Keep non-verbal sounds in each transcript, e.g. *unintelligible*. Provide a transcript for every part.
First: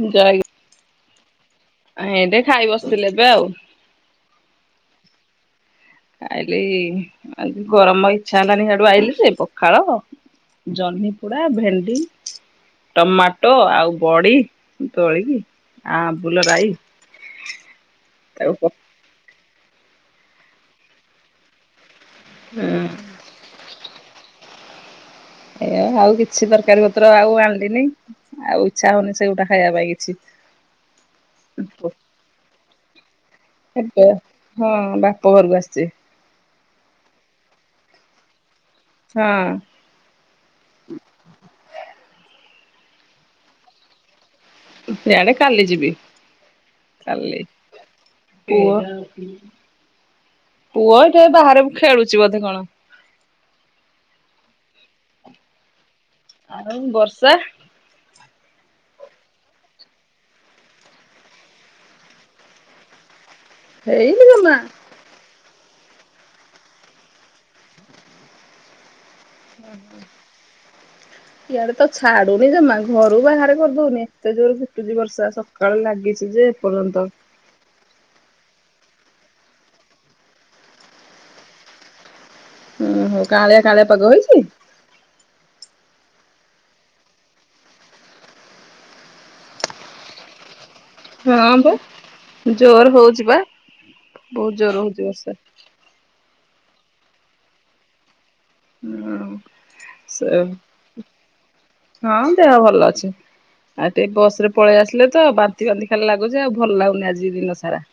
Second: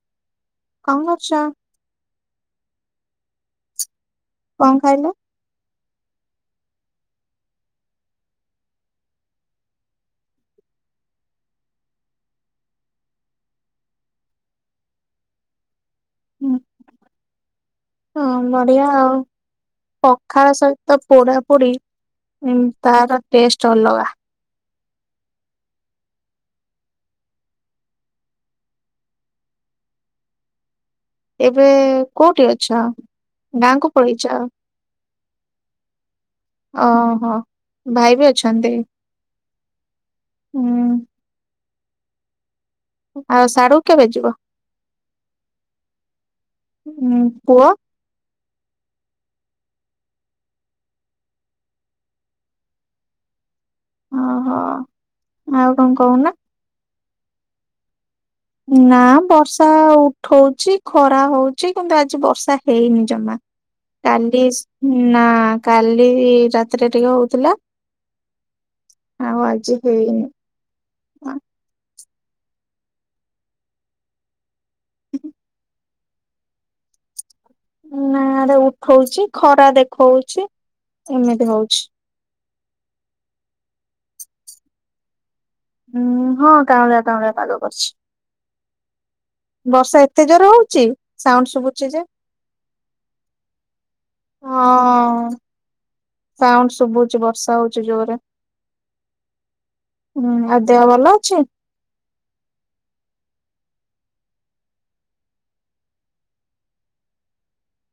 ମୁଁ ଯାଇ କଣ କରୁଛ? ଏଇଟି ଖାଇ ବସିଥିଲେ ଏବେ ଆଉ। କଣ ଖାଇଲ? ଖାଇଲି ଆ, ଗରମ ଇଚ୍ଛା ହେଲାନି ସିଆଡୁ ଆଇଲି ସେ ପଖାଳ ଜହ୍ନି ପୋଡା ଭେଣ୍ଡି ଟମାଟୋ ଆଉ ବଡ଼ି ଦୋଳିକି ଆ, ଆମ୍ବୁଲ ହୁଁ, ରାଇ। ହଁ ତାକୁ ପ ବଢିଆ ଆଉ ପଖାଳ ସହିତ ପୋଡାପୋଡି ଇନ୍ ହୁଁ। ତାର ଟେଷ୍ଟ ଅଲଗା। ସେୟା ଆଉ କିଛି ତରକାରୀ ପତ୍ର ଆଉ ଆଣିଲିନି ଆଉ ଇଚ୍ଛା ହଉନି ସେଉଡା ଖାଇବା ପାଇଁ କିଛି। ଏବେ କୋଉଠି ଅଛ? ଗାଁକୁ ଏବେ ପଳେଇଛ? ହଁ ବାପ ଘରକୁ ଆସିଛି। ଓହୋ, ଭାଇ ବି ଅଛନ୍ତି? ହଁ। ହୁଁ। ଆଉ ସାଡୁକୁ କେବେ ଯିବ? ସିଆଡେ କାଲି ଯିବି, ହୁଁ କାଲି। ପୁଅ? ପୁଅ ପୁଅ ଏଟେ ବାହାରେ ଖେଳୁଛି ବୋଧେ କଣ? ଓହୋ ଆଉ କଣ କହୁନା? ଆଉ ବର୍ଷା। ନା ବର୍ଷା ଉଠଉଛି ଖରା ହଉଛି କିନ୍ତୁ ଆଜି ବର୍ଷା ହେଇନି ଜମା ହେଇନି କାଲି ଜମା। ନା କାଲି ରାତିରେ ଟିକେ ହଉଥିଲା। ଆଉ ଆଜି ହୁଁ ହୁ। ହେଇନି। ଇଆଡେ ତ ଛାଡୁନି ଜମା ଘରୁ ବାହାରେ କରିଦଉନି ଏତେ ଜୋର ଟୁଛି ବର୍ଷା ସକାଳେ ଲାଗିଛି ଯେ ଏପର୍ଯ୍ୟନ୍ତ। ନା ଉଠଉଛି ଖରା ଦେଖଉଛି ଏମିତି ହଉଛି। ଓହୋ କାଳିଆ କାଳିଆ ପାଗ ହେଇଛି। ଉୁଁ ହଁ କାଁଉଳିଆ କାଉଁଳିଆ ପାଗ କରିଛି। ବର୍ଷା ଏତେ ଜୋର ହଉଛି। ସାଉଣ୍ଡ ହଁ ବା ଶୁଭୁଛି ଯେ ଜୋର୍ ହଉଛି ବା ବହୁତ ଜୋର୍ ହଉଛି ବର୍ଷା। ସାଉଣ୍ଡ୍ ସୁବୁଚି ବର୍ଷା ହଉଛି ଜୋରେ। ହୁଁ ସେ ହୁଁ ଆଉ ଦେହ ଭଲ ଅଛି। ହଁ ଦେହ ଭଲ ଅଛି। ଆଉ ଟିକେ ବସ ରେ ପଳେଇ ଆସିଲେ ତ ବାନ୍ତି ବାନ୍ତି ଖାଲି ଲାଗୁଛେ ଆଉ ଭଲ ଲାଗୁନି ଆଜି ଦିନ ସାରା।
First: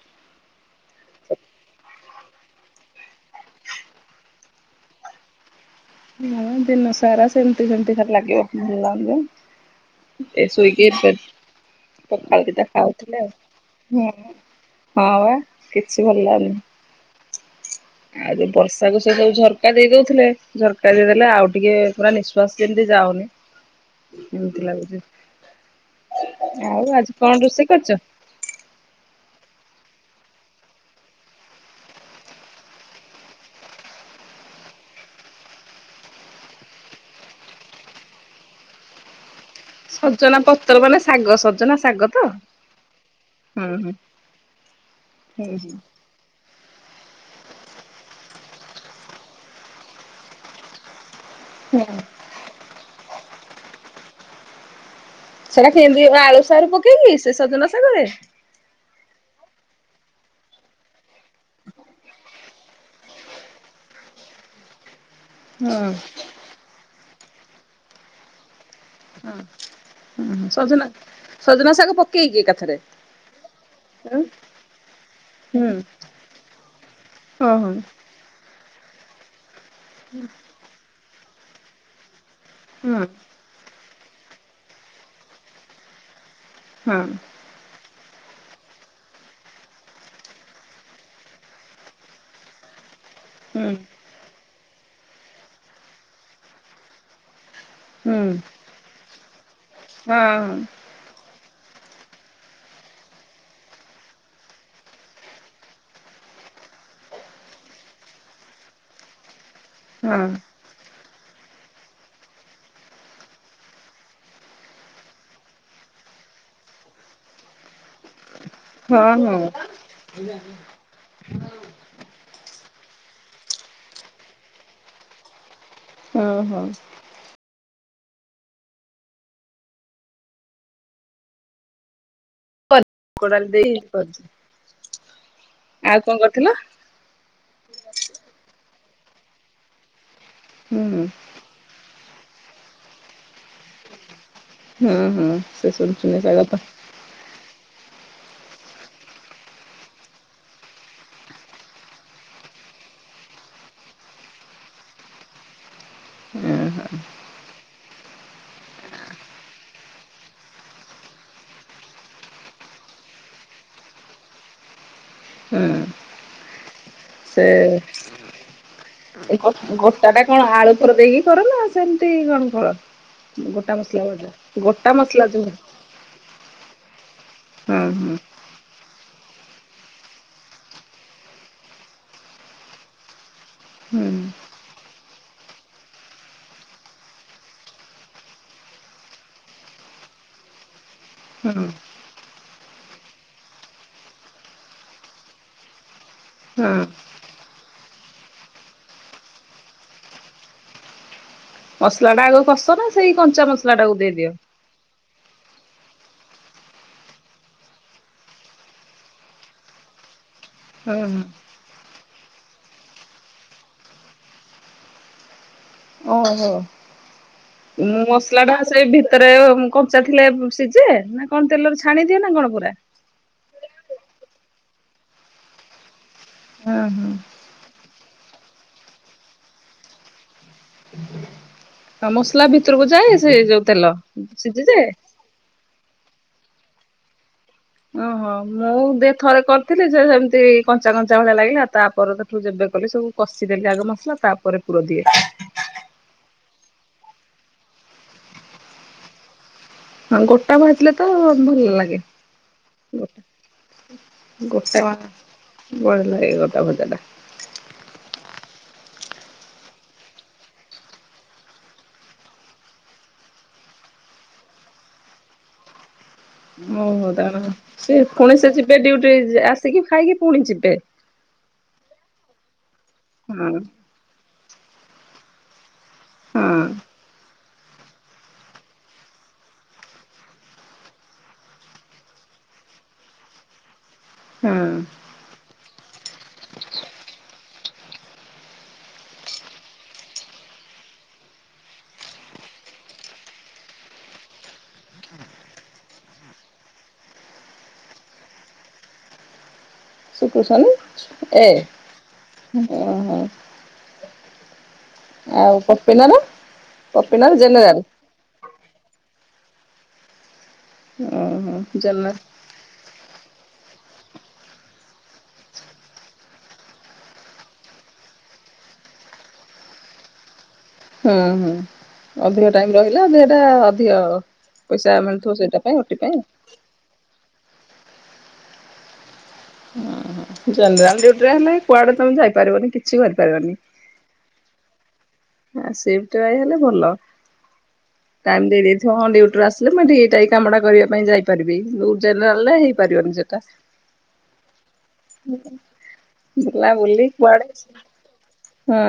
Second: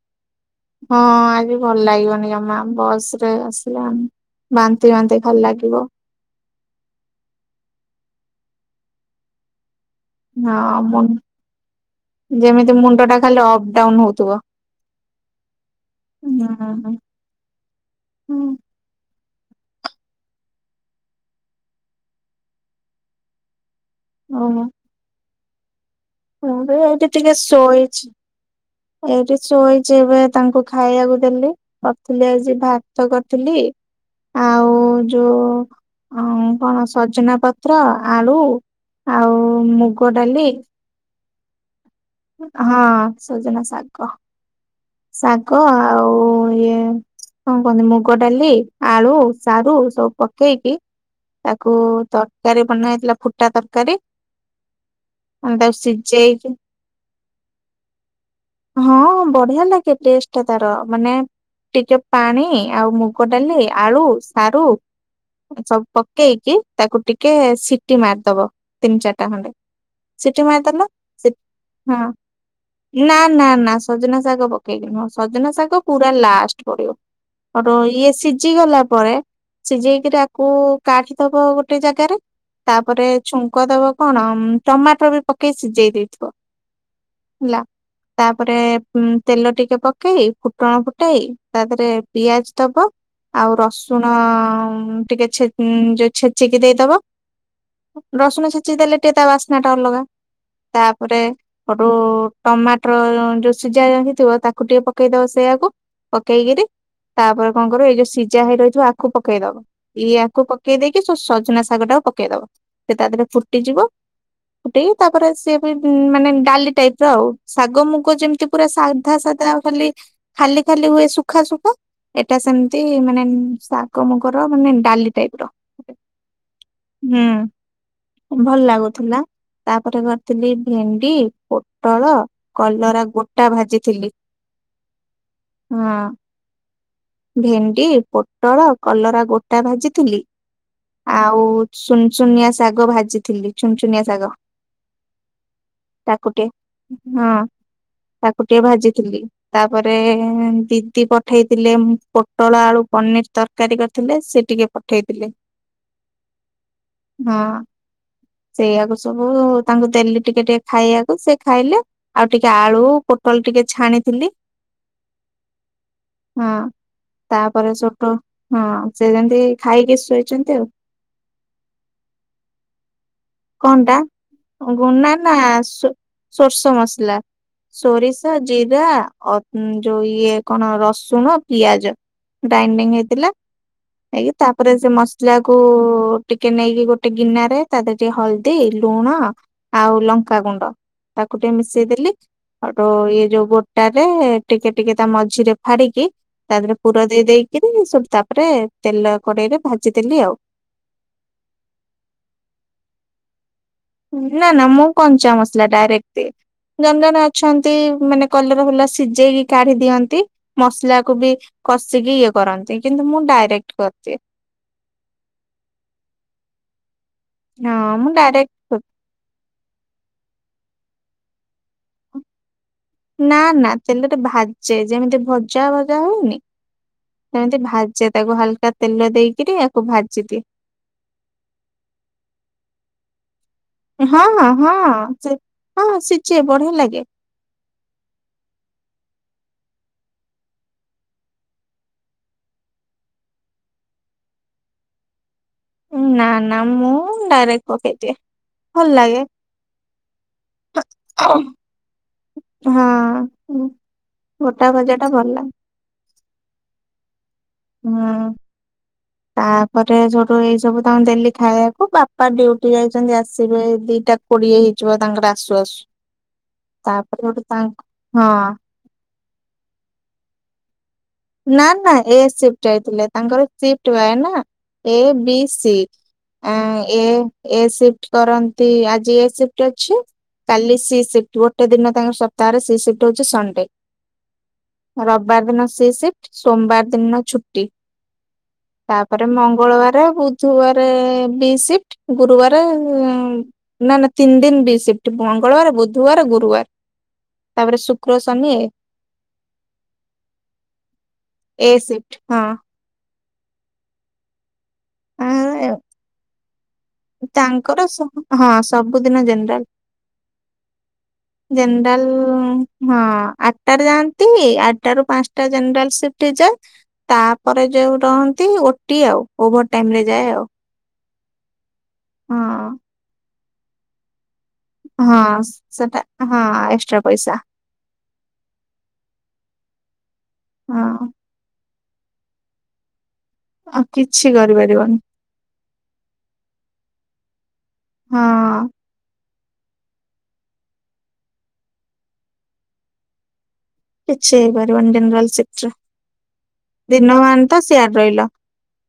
ହଁ ଆଜି ଭଲ ଲାଗିବନି ଜମା ବସ୍ ରେ ଆସିଲେ ଆଣି ବାନ୍ତି ବାନ୍ତି ଭଲ ଲାଗିବ। ହଁ ଦିନ ସାରା ସେମିତି ସେମିତି ଥରେ ଲାଗିବ। ଏ ହଁ ସ୍ଵଗି ମୁ ପଖାଳ ଦିଟା ଯେମିତି ମୁଣ୍ଡ ଟା ଖାଉଥିଲେ ଖାଲି ଅପ୍ ଡାଉନ ଆଉ ହଉଥିବ। ହଁ ବା କିଛି ଭଲ ଲାଗୁନି ହୁଁ ଆଉ ଯଉ ହୁଁ ବର୍ଷା ତାକୁ ସେ ସବୁ ଝଟକା ଦେଇ ଦଉଥିଲେ। ସରକାରୀ ଦେଲେ ଆଉ ଟିକେ ପୁରା ନିଶ୍ୱାସ ଯେମତି ଯାଉନି ଏମିତି ଲାଗୁଛି। ହଁ ଭ ଆଉ ଏଇଟା ଆଜି କଣ ଟିକେ ରୋଷେଇ କରିଛ? ଶୋଇଛି। ଏଇଠି ଶୋଇଛି ଏବେ ତାଙ୍କୁ ଖାଇବାକୁ ଦେଲି। କରିଥିଲି ଆଜି ଭାତ କରିଥିଲି ଆଉ ଯଉ ହଁ କଣ ସଜନା ପତ୍ର ଆଳୁ ଆଉ ମୁଗ ସଜନା ଡାଲି ପତ୍ର ମାନେ ଶାଗ ସଜନା ଶାଗ। ତ ହଁ ସଜନା ହୁଁ ହୁଁ। ଶାଗ ହୁଁ ଶାଗ ହୁଁ। ଆଉ ଇଏ କଣ କୁହନ୍ତି ମୁଗ ଡାଲି ଆଳୁ ସାରୁ ସବୁ ପକେଇକି ସେ ତାକୁ ହୁଁ ତରକାରୀ ବନା ହେଇଥିଲା ଫୁଟା ତରକାରୀ। ଆମେ ସେଟା ତାକୁ କେମିତି ଆଳୁ ସିଝେଇକି ସାରୁ ପକେଇକି ସେ ସଜନ ସାଗ ରେ। ହଁ ବଢିଆ ଲାଗେ ଟେଷ୍ଟ ଟା ତାର ମାନେ ଟିକେ ପାଣି ଆଉ ମୁଗ ଡାଲି ଆଳୁ ସାରୁ। ହୁଁ। ସବୁ ପକେଇକି ତାକୁ ଟିକେ ସିଟି ମାରିଦବ ତିନି ଚାରିଟା। ସିଟି ହୁଁ ମାରି ସଜନା ଦେଲ ସଜନା ଶାଗ ହଁ ପକେଇକି ଏକାଥରେ ନା ନା ନା ସଜନା ହୁଁ ଶାଗ ପକ ସଜନା ହୁଁ। ଶାଗ ପୁରା ଲାଷ୍ଟ ହଁ ପଡିବ ହଁ ଇଏ ସିଝି ଗଲା ପରେ। ସିଝେଇକିରି ଆକୁ କାଢି ଦବ ଗୋଟେ ଜାଗାରେ ତାପରେ ହଁ ଛୁଙ୍କ ଦବ। କଣ ଟମାଟର ବି ପକେଇ ସିଝେଇ ଦେଇଥିବ। ହୁଁ ହେଲା ତାପରେ ତେଲ ଟିକେ ପକେଇ ଫୁଟଣ ଫୁଟାଇ ତା ଦେହରେ ପିଆଜ ଦବ ଆଉ ହୁଁ ରସୁଣ। ହଁ ଟିକେ ଛେ ଯୋଉ ଛେଚିକି ଦେଇଦବ। ହୁଁ ରସୁଣ ଛେଚି ଦେଲେ ଟିକେ ତା ବାସ୍ନା ଟା ଅଲଗା ହଁ ହଁ। ତାପରେ ଗଟୁ ଟମାଟର ଯୋଉ ସିଝା ଯା ଥିବ ତାକୁ ଟିକେ ପକେଇ ଦବ ସେଇୟଆକୁ ପକେଇକିରି ତାପରେ କଣ କରିବ ଏଇ ଯୋଉ ସିଝା ହେଇ ରହିଥିବ ଆକୁ ପକେଇ ଦବ ଇଏ ଆକୁ ପକେଇ ଦେଇକି ସଜନା ଶାଗ ଟାକୁ ପକେଇଦବା ସେ ତା ଦେହରେ ଫୁଟିଯିବ। ଗୋଟେ ତାପରେ ସେ ମାନେ ଡାଲି ଟାଇପ ର ଆଉ ଶାଗ ମୁଗ ଯେମିତି ପୁରା ହଁ ସାଧା ହଁ ସାଧା ଆଉ ଖାଲି, ଖାଲି ଖାଲି ହୁଏ ସୁଖା ସୁୁଖା। ଏଟା ସେମତି ମାନେ ଶାଗ ମୁଗର ମାନେ ଡାଲି ଟାଇପ୍ ର। ହଁ ହଁ। ହୁଁ ଭଲ ଲାଗୁଥିଲା। ତାପରେ କରିଥିଲି ଭେଣ୍ଡି, ପୋଟଳ, କଲରା ଗୋଟା *unintelligible* ଭାଜିଥିଲି ଆଉ କଣ କରୁଥିଲ? ହଁ। ଭେଣ୍ଡି, ପୋଟଳ, କଲରା ଗୋଟା ଭାଜିଥିଲି। ହୁଁ। ଆଉ ସୁନ୍ ସୁନିଆ ଶାଗ ଭାଜିଥିଲି ଛୁନ୍ ଛୁନିଆ ଶାଗ। ହୁଁ ହୁଁ। ସେ ସୁନ୍ ସୁନିଆ ତାକୁ ଟିକେ ଶାଗ ତ ହଁ। ତାକୁ ଟିକେ ଭାଜିଥିଲି। ତାପରେ ଦିଦି ପଠେଇଥିଲେ ପୋଟଳ ଆଳୁ ପନିର ତରକାରୀ କରିଥିଲେ। ସେ ଟିକେ ପଠେଇଥିଲେ ହଁ ହଁ। ସେଇଆକୁ ସବୁ ତାଙ୍କୁ ଦେଲି ଟିକେ ଟିକେ ଖାଇବାକୁ। ସେ ଖାଇଲେ। ଆଉ ଟିକେ ଆଳୁ ପୋଟଳ ଟିକେ ଛାଣିଥିଲି। ହଁ। ହଁ। ତାପରେ *unintelligible* ହଁ। ସେ ଏ ଯେମିତି ଗୋ ଖାଇକି ଗୋଟା ଟା କଣ ଶୋଇଛନ୍ତି ଆଉ ଆଳୁ ପୁର ଦେଇକି କର ନା ସେମିତି କଣ କର? ଗୋଟା କଣ ଟା? ମସଲା ଭଜା ଗୁ ଗୋଟା ନା ମସଲା ନା ଯୋଉ ସୋରିଷ ମସଲା। ହଁ ସୋରି ହଁ ଷ, ଜିରା ଅ ଯୋଉ ଇଏ କଣ ରସୁଣ ପିଆଜ। ଗ୍ରାଇଣ୍ଡିଙ୍ଗ ହେଇଥିଲା। ହୁଁ ହେଇକି ତାପରେ ସେ ମସଲା କୁ ଟିକେ ନେଇକି ଗୋଟେ ଗିନାରେ ତା ଦେ ଟିକେ ହଳଦୀ ଲୁଣ ଆଉ ଲଙ୍କାଗୁଣ୍ଡ ତାକୁ ଟିକେ ହୁଁ ମିଶେଇଦେଲି। ହେଠୁ ଇଏ ଯୋଉ ଗୋଟା ରେ ଟିକେ ଟିକେ ତା ମଝିରେ ଫାଡିକି ତା ଦେହରେ ହଁ। ପୁର ଦେଇ ଦେଇକିରି ସବୁ ତାପରେ ତେଲ କଡେଇରେ ଭାଜିଦେଲି ଆଉ। ମସଲା ଟା ଆଗ କସ ନା ସେଇ କଞ୍ଚା ମସ ନା ନା ମୁଁ କଞ୍ଚା ମସଲା ଡାଇରେକ୍ଟ। ଜଣେ ଜଣେ ଅଛନ୍ତି ମାନେ କଲରା ହେଲା ସିଝେଇକି କାଢି ଦିଅନ୍ତି। ହଁ ମସଲା କୁ ହଁ ବି କଷିକି ଇଏ କରନ୍ତି। କିନ୍ତୁ ମୁଁ ଡାଇରେକ୍ଟ କରିଦିଏ। ଓହୋ। ହଁ ମୁଁ ମସଲା ଡାଇରେକ୍ଟ ଟା ସେଇ ଭିତରେ କଞ୍ଚା ଥିଲେ ସିଜେ? ନା କଣ ତେଲରେ ଛାଣିଦିଅ ନା କଣ ପୁରା? ନା ନା ତେଲ ଟେ ଭାଜେ। ଯେମିତି ଭଜା ଭଜା ହଉନି। ହଁ ହଁ। ସେମିତି ଭାଜେ ତାକୁ ହାଲକା ତେଲ ଦେଇକିରି ଆକୁ ଭାଜିଦିଏ। ଆ ମସଲା ଭିତରକୁ ଯାଏ ସେ ଯୋଉ ତେଲ ହଁ ହଁ ହଁ ସିଝିଯାଏ? ହଁ ସିଝେ ବଢିଆ ଲାଗେ। ଓହୋ। ମୁଁ ଦେ ଥରେ କରିଥିଲି ଯେ ସେମିତି କଞ୍ଚା କଞ୍ଚା ଭଳିଆ ଲାଗିଲା ତାପର ଠୁ ଯେବେ କଲି ସବୁ କଷିଦେଲି ଆଗ ମସଲା ତାପରେ ପୁର ଦିଏ। ନା ନା ମୁଁ ଡାଇରେକ୍ଟ ପକେଇ ଦିଏ। ଭଲ ଲାଗେ। ହଁ ଗୋଟା ଭାଜିଲେ ତ ଭଲ ଲାଗେ। ହଁ ଗୋଟା ଗୋଟା ଭଜା ଟା ଭଲ ଲଗେ। ଭଲ ଲାଗେ ଗୋଟା ଭଜା ଟା। ହଁ। ତାପରେ ସେଇଠୁ ଏଇ ସବୁ ତାଙ୍କୁ ଦେଲି ଖାଇବାକୁ। ବାପା ଡ୍ୟୁଟି ଯାଇଛନ୍ତି ଆସିବେ ଦିଟା କୋଡିଏ ହେଇଯିବ ତାଙ୍କର ଆସୁ ଆସୁ। ଓହୋ। ତାପରେ ଗୋଟେ ତାଙ୍କର ତାଙ୍କ ସେ ପୁଣି ସେ ହଁ ଯିବେ ଡ୍ୟୁଟି ଆସିକି ଖାଇକି ପୁଣି ଯିବେ। ନା ନା ଏ ସିଫ୍ଟ ଯାଇଥିଲେ। ତାଙ୍କର ହଁ ସିଫ୍ଟ ବାଏ ନା ଏ ବି ସି। ହଁ ଆଁ ଏ ଏ ସିପ୍ଟ କରନ୍ତି ଆଜି ଏ ସିଫ୍ଟ ଅଛି। କାଲି ସି ସିଫ୍ଟ। ଗୋଟେ ଦିନ ତାଙ୍କ ସପ୍ତାହରେ ସି ସିଫ୍ଟ ହଉଚି ସଣ୍ଡେ। ହୁଁ। ରବିବାର ଦିନ ସି ସିଫ୍ଟ, ସୋମବାର ଦିନ ଛୁଟି। ତାପରେ ମଙ୍ଗଳବାରେ, ବୁଧୁବାରେ ବି ସିପ୍ଟ। ଗୁରୁବାରେ ଉଁ ନା ନା ତିନି ଦିନ୍ ବି ସିପ୍ଟ। ମଙ୍ଗଳବାର, ବୁଧୁବାର, ଗୁରୁବାର। ତାପରେ ଶୁକ୍ର ଶନି ଶୁକ୍ରୁ, ଶନି ଏ। ଅହୋ। ଆଉ ହଁ ପପିନର? ପପିନର ଜେନେରାଲ୍। ତାଙ୍କର ହଁ ସବୁଦିନ ଜେନେରାଲ୍। ଓହୋ ଜେନେରାଲ୍ ଜେନେରାଲ ହଁ ଆଟାରେ ଯାଆନ୍ତି। ଆଟାରୁ ପାଞ୍ଚଟା ଜେନେରାଲ୍ ସିପ୍ଟ ହେଇଯାଏ। ତାପରେ ଯୋଉ ରହନ୍ତି ଓଟି ଆଉ। ଓଭର ଟାଇମ୍ ରେ ଯାଏ ଆଉ। ହୁଁ ହୁଁ। ଅଧିକ ଟାଇମ୍ ହଁ ରହିଲା ଏଇଟା ଅଧିକ ପଇସା ହଁ ମିଳୁଥିବ ସେଇଟା ପାଇଁ ଓଟି ସେଟା, ପାଇଁ ହଁ ଏକ୍ସଟ୍ରା ପଇସା। ଓହୋ। ହଁ ଜେନେରାଲ୍ ଡ୍ୟୁଟି ରେ ହେଲେ, କୁଆଡେ ତମେ ଯାଇପାରିବନି, କିଛି କରିପାରିବନି। ଆଉ କିଛି କରିପାରିବନି। ସିପ୍ଟ ରହିଗଲେ ଭଲ। ଟାଇମ୍ ହଁ ଦେଇଦେଇ ହଁ ଡ୍ୟୁଟି ରୁ ଆସିଲେ ମୁଁ ଏଇଠି ଏଇ କାମଟା କରିବା ପାଇଁ ଯାଇପାରିବି। *unintelligible* ଡେରିରେ ଆଣିଲେ ହେଇପାରିବନି ସେଇଟା। କିଛି ହେଇପାରିବନି ଜେନେରାଲ୍ ଶିଫ୍ଟ ରେ। ବୁଲା ବୁଲି ଦିନବାନ୍ କୁଆଡେ ତ ସିଆଡେ ରହିଲ। ହଁ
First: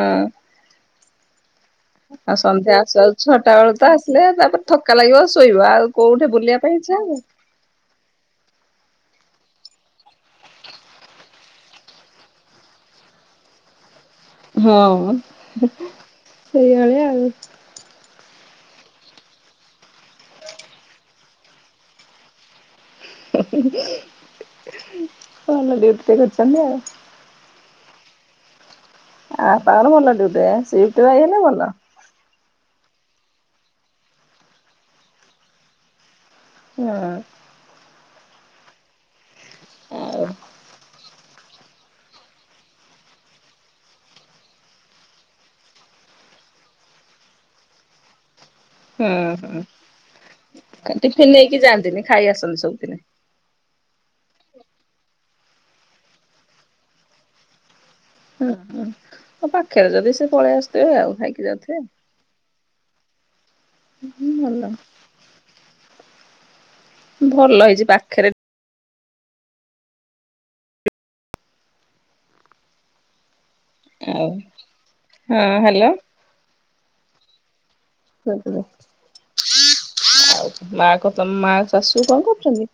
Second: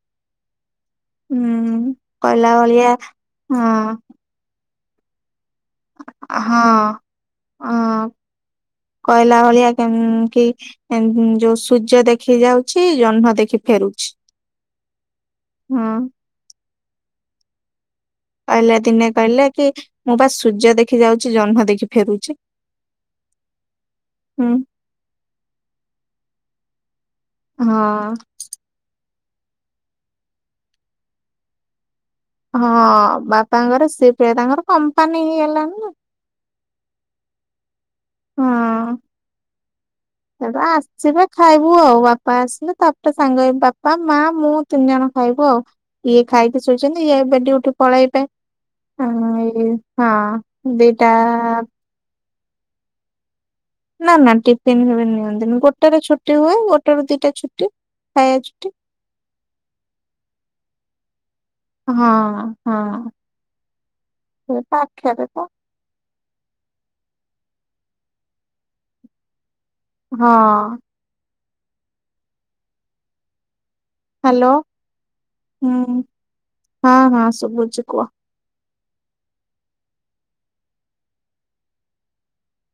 ହୁଁ। ଆଉ କହିଲା ସନ୍ଧ୍ୟା ଭଳିଆ ଆସୁ ଆସୁ ଛଅଟା ବେଳ ତ। ହଁ ହେଲେ ତାପରେ ଥକ୍କା ଲାଗିବ ଶୋଇବ, ଆଉ କୋଉଠି ବୁଲିବା ପାଇଁ ଇଚ୍ଛା ହବ। ଆଁ କହିଲା ଭଳିଆ କେମ୍ କି ଏନ୍ ହୁଁ ଯୋଉ ସୂର୍ଯ୍ୟ ଦେଖି ଯାଉଛି। ଜହ୍ନ ଦେଖି ଫେରୁଛି। ହଁ, ହଁ ସେଇଭଳିଆ ଆଉ। ଆଇଲେ ଦିନେ କହିଲେ କି, ମୁଁ ବା ସୂର୍ଯ୍ୟ ଦେଖି ଯାଉଛି ଜହ୍ନ ଦେଖି ଫେରୁଛି। ହୁଁ ଭଲ ଡ୍ୟୁଟି ଟେ କରୁଛନ୍ତି ଆଉ। ହଁ। ଆ ତାର ଭଲ ଡ୍ୟୁଟି ରେ, ସିଫ୍ଟ ରହିଗଲେ ଭଲ। ହଁ ବାପାଙ୍କର, ସିଫ୍ଟ ତାଙ୍କର କମ୍ପାନୀ ହେଇଗଲାଣି ନା। ହଁ। ହଁ, ଆଉ ସେଗୁଡା ଆସିବେ। ଖାଇବୁ ଆଉ ବାପା ଆସିଲେ, ତାପରେ ସାଙ୍ଗ ହେଇ ବାପା ମା ମୁଁ ତିନି ଜଣ ଖାଇବୁ ଆଉ। ଇଏ ଖାଇକି ଶୋଇଛନ୍ତି। ଇଏ ଏବେ ଡ୍ୟୁଟି ପଳେଇବେ। ହୁଁ ଏଇ ହଁ ହୁଁ। ଦିଟା ଟିଫିନ୍ ନେଇକି ଯାଆନ୍ତିନି, ଖାଇ ଆସନ୍ତି ସବୁଦିନେ। ନା ନା, ଟିଫିନ୍ ଫିପିନ୍ ନିଅନ୍ତିନି। ଗୋଟେରେ ଛୁଟି ହୁଏ। ଗୋଟେ ରୁ ଦିଟା ଛୁ ହୁଁ ହୁଁ। ଆଉ ପାଖରେ ଯଦି ସେ ପଳେଇ ଆସିଥିବେ, ଆଉ ଖାଇକି ଯାଉଥିବେ। ହଁ ହଁ। ସେଇ ଭଲ ପାଖେରେ ତ। ଭଲ ହେଇଛି ପାକ୍ଷେରେ ହଁ। ଆଉ ହାଲୋ। ହଁ ହୁଁ। ହଁ ହଁ, ଶୁଭୁଚି କୁହ। ଆଉ ମା ତ ମ ମା ଶାଶୁ କଣ କରୁଛନ୍ତି?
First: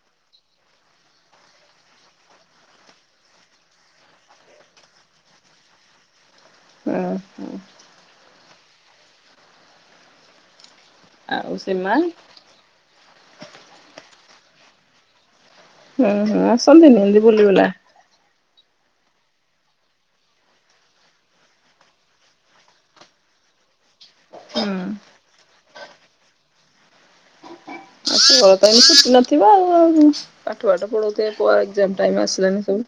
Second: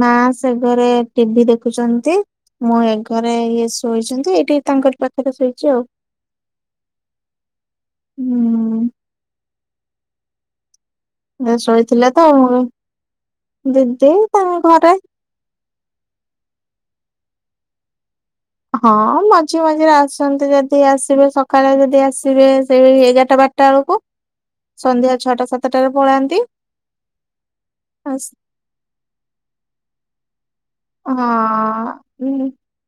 ମା ସେ ଘରେ ଟିଭିି ଦେଖୁଛନ୍ତି। ମୁଁ ଏ ଘରେ ଇଏ ଶୋଇଛନ୍ତି। ଏଇଠି ତାଙ୍କରି ପାଖରେ ଶୋଇଛି ଆଉ। ହୁଁ ହଁ। ହୁଁ। ଆଉ ଇଏ ସେ ମା ଶୋଇଥିଲେ ତ, ଦିଦି ତାଙ୍କ ଘରେ। ହୁଁ ହୁଁ ଆସନ୍ତିନି ଏମିତି ବୁଲିବୁଲା? ହଁ ମଝି ମଝିରେ ଆସନ୍ତି ଯଦି ଆସିବେ ସକାଳେ ଯଦି ଆସିବେ ସେଇ ଏଗାରଟା ବା ଟା ବେଳକୁ, ହୁଁ। ସନ୍ଧ୍ୟା ଛଅଟା ସାତଟାରେ ପଳାନ୍ତି। ହଁ ପାଇଁ ଛୁଟି ନଥିବ, ଆଉ ପାଠ ପାଠ ପଢଉଥିବେ, ପୁଅ ଏକ୍ସାମ ଟାଇମ୍ ଆସିଲାନି ସବୁ।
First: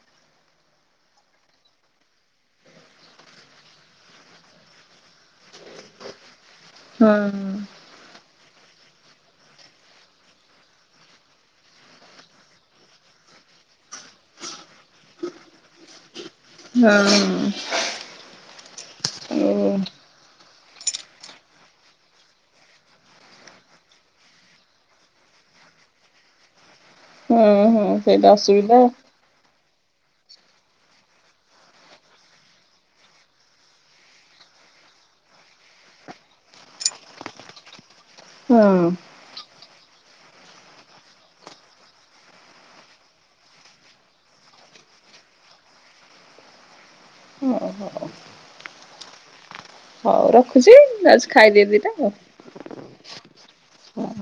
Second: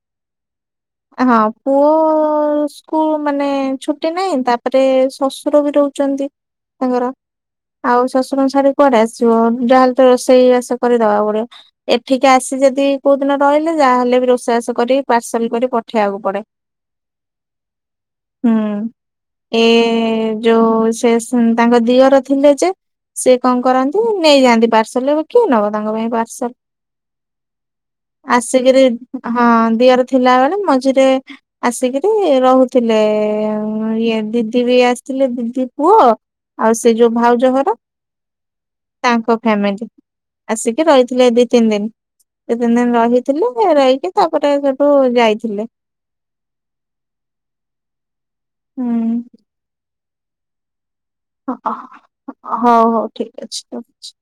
ହଁ ପୁଅ ସ୍କୁଲମାନେ ଛୁଟି ନାହିଁ ତାପରେ ଶଶୁର ବି ରହୁ ଛନ୍ତି ତାଙ୍କର। ହଁ ଆଉ ଶଶୁରଙ୍କୁ ଛାଡି କୁଆଡେ ଆସିବ, ଯାହାହେଲେ ତ ରୋଷେଇ ବାସ କରି ଦବାକୁ ପଡିବ। ଏଠିକି ଆସି ଯଦି କୋଉ ଦିନ ରହିଲେ ଯାହାହେଲେ ବି ରୋଷେଇବାସ କରି ପାର୍ସଲ କରି ପଠେଇବାକୁ ପଡେ। ହଁ। ହୁଁ ଓ ଏ ଯୋଉ ସେ ସି ତାଙ୍କ ଦିଅର ଥିଲେ ଯେ ସେ କଣ କରନ୍ତି ନେଇଯାଆନ୍ତି ପାର୍ସଲ ଏବେ କିଏ ନବ ତାଙ୍କ ପାଇଁ ପାର୍ସଲ। ହୁଁ ହୁଁ ସେଇଟା ଆସିକିରି ଅସୁବିଧା। ହଁ ଦିଅର ଥିଲା ବେଳେ ମଝିରେ ଆସିକିରି ରହୁଥିଲେ। ଇଏ ଦିଦି ବି ଆସିଥିଲେ ଦିଦି ପୁଅ ଆଉ ସେ ଯୋଉ ଭାଉଜ ଘର ହଁ। ତାଙ୍କ ଫ୍ୟାମିଲି ଆସିକି ରହିଥିଲେ ଏ ଦି ତିନି ଦିନ। ସେ ତିନି ଦିନ ରହିଥିଲେ ରହିକି ତାପରେ ସେଠୁ ଯାଇଥିଲେ। ଓହୋ। ହୁଁ। ହଉ ରଖୁଛି ଯାଉଛି ହ ଖାଇଦିଏ ହ ଦିଟା ଆଉ। ହଉ ହଉ ଠିକ ଅଛି ରଖୁଛି।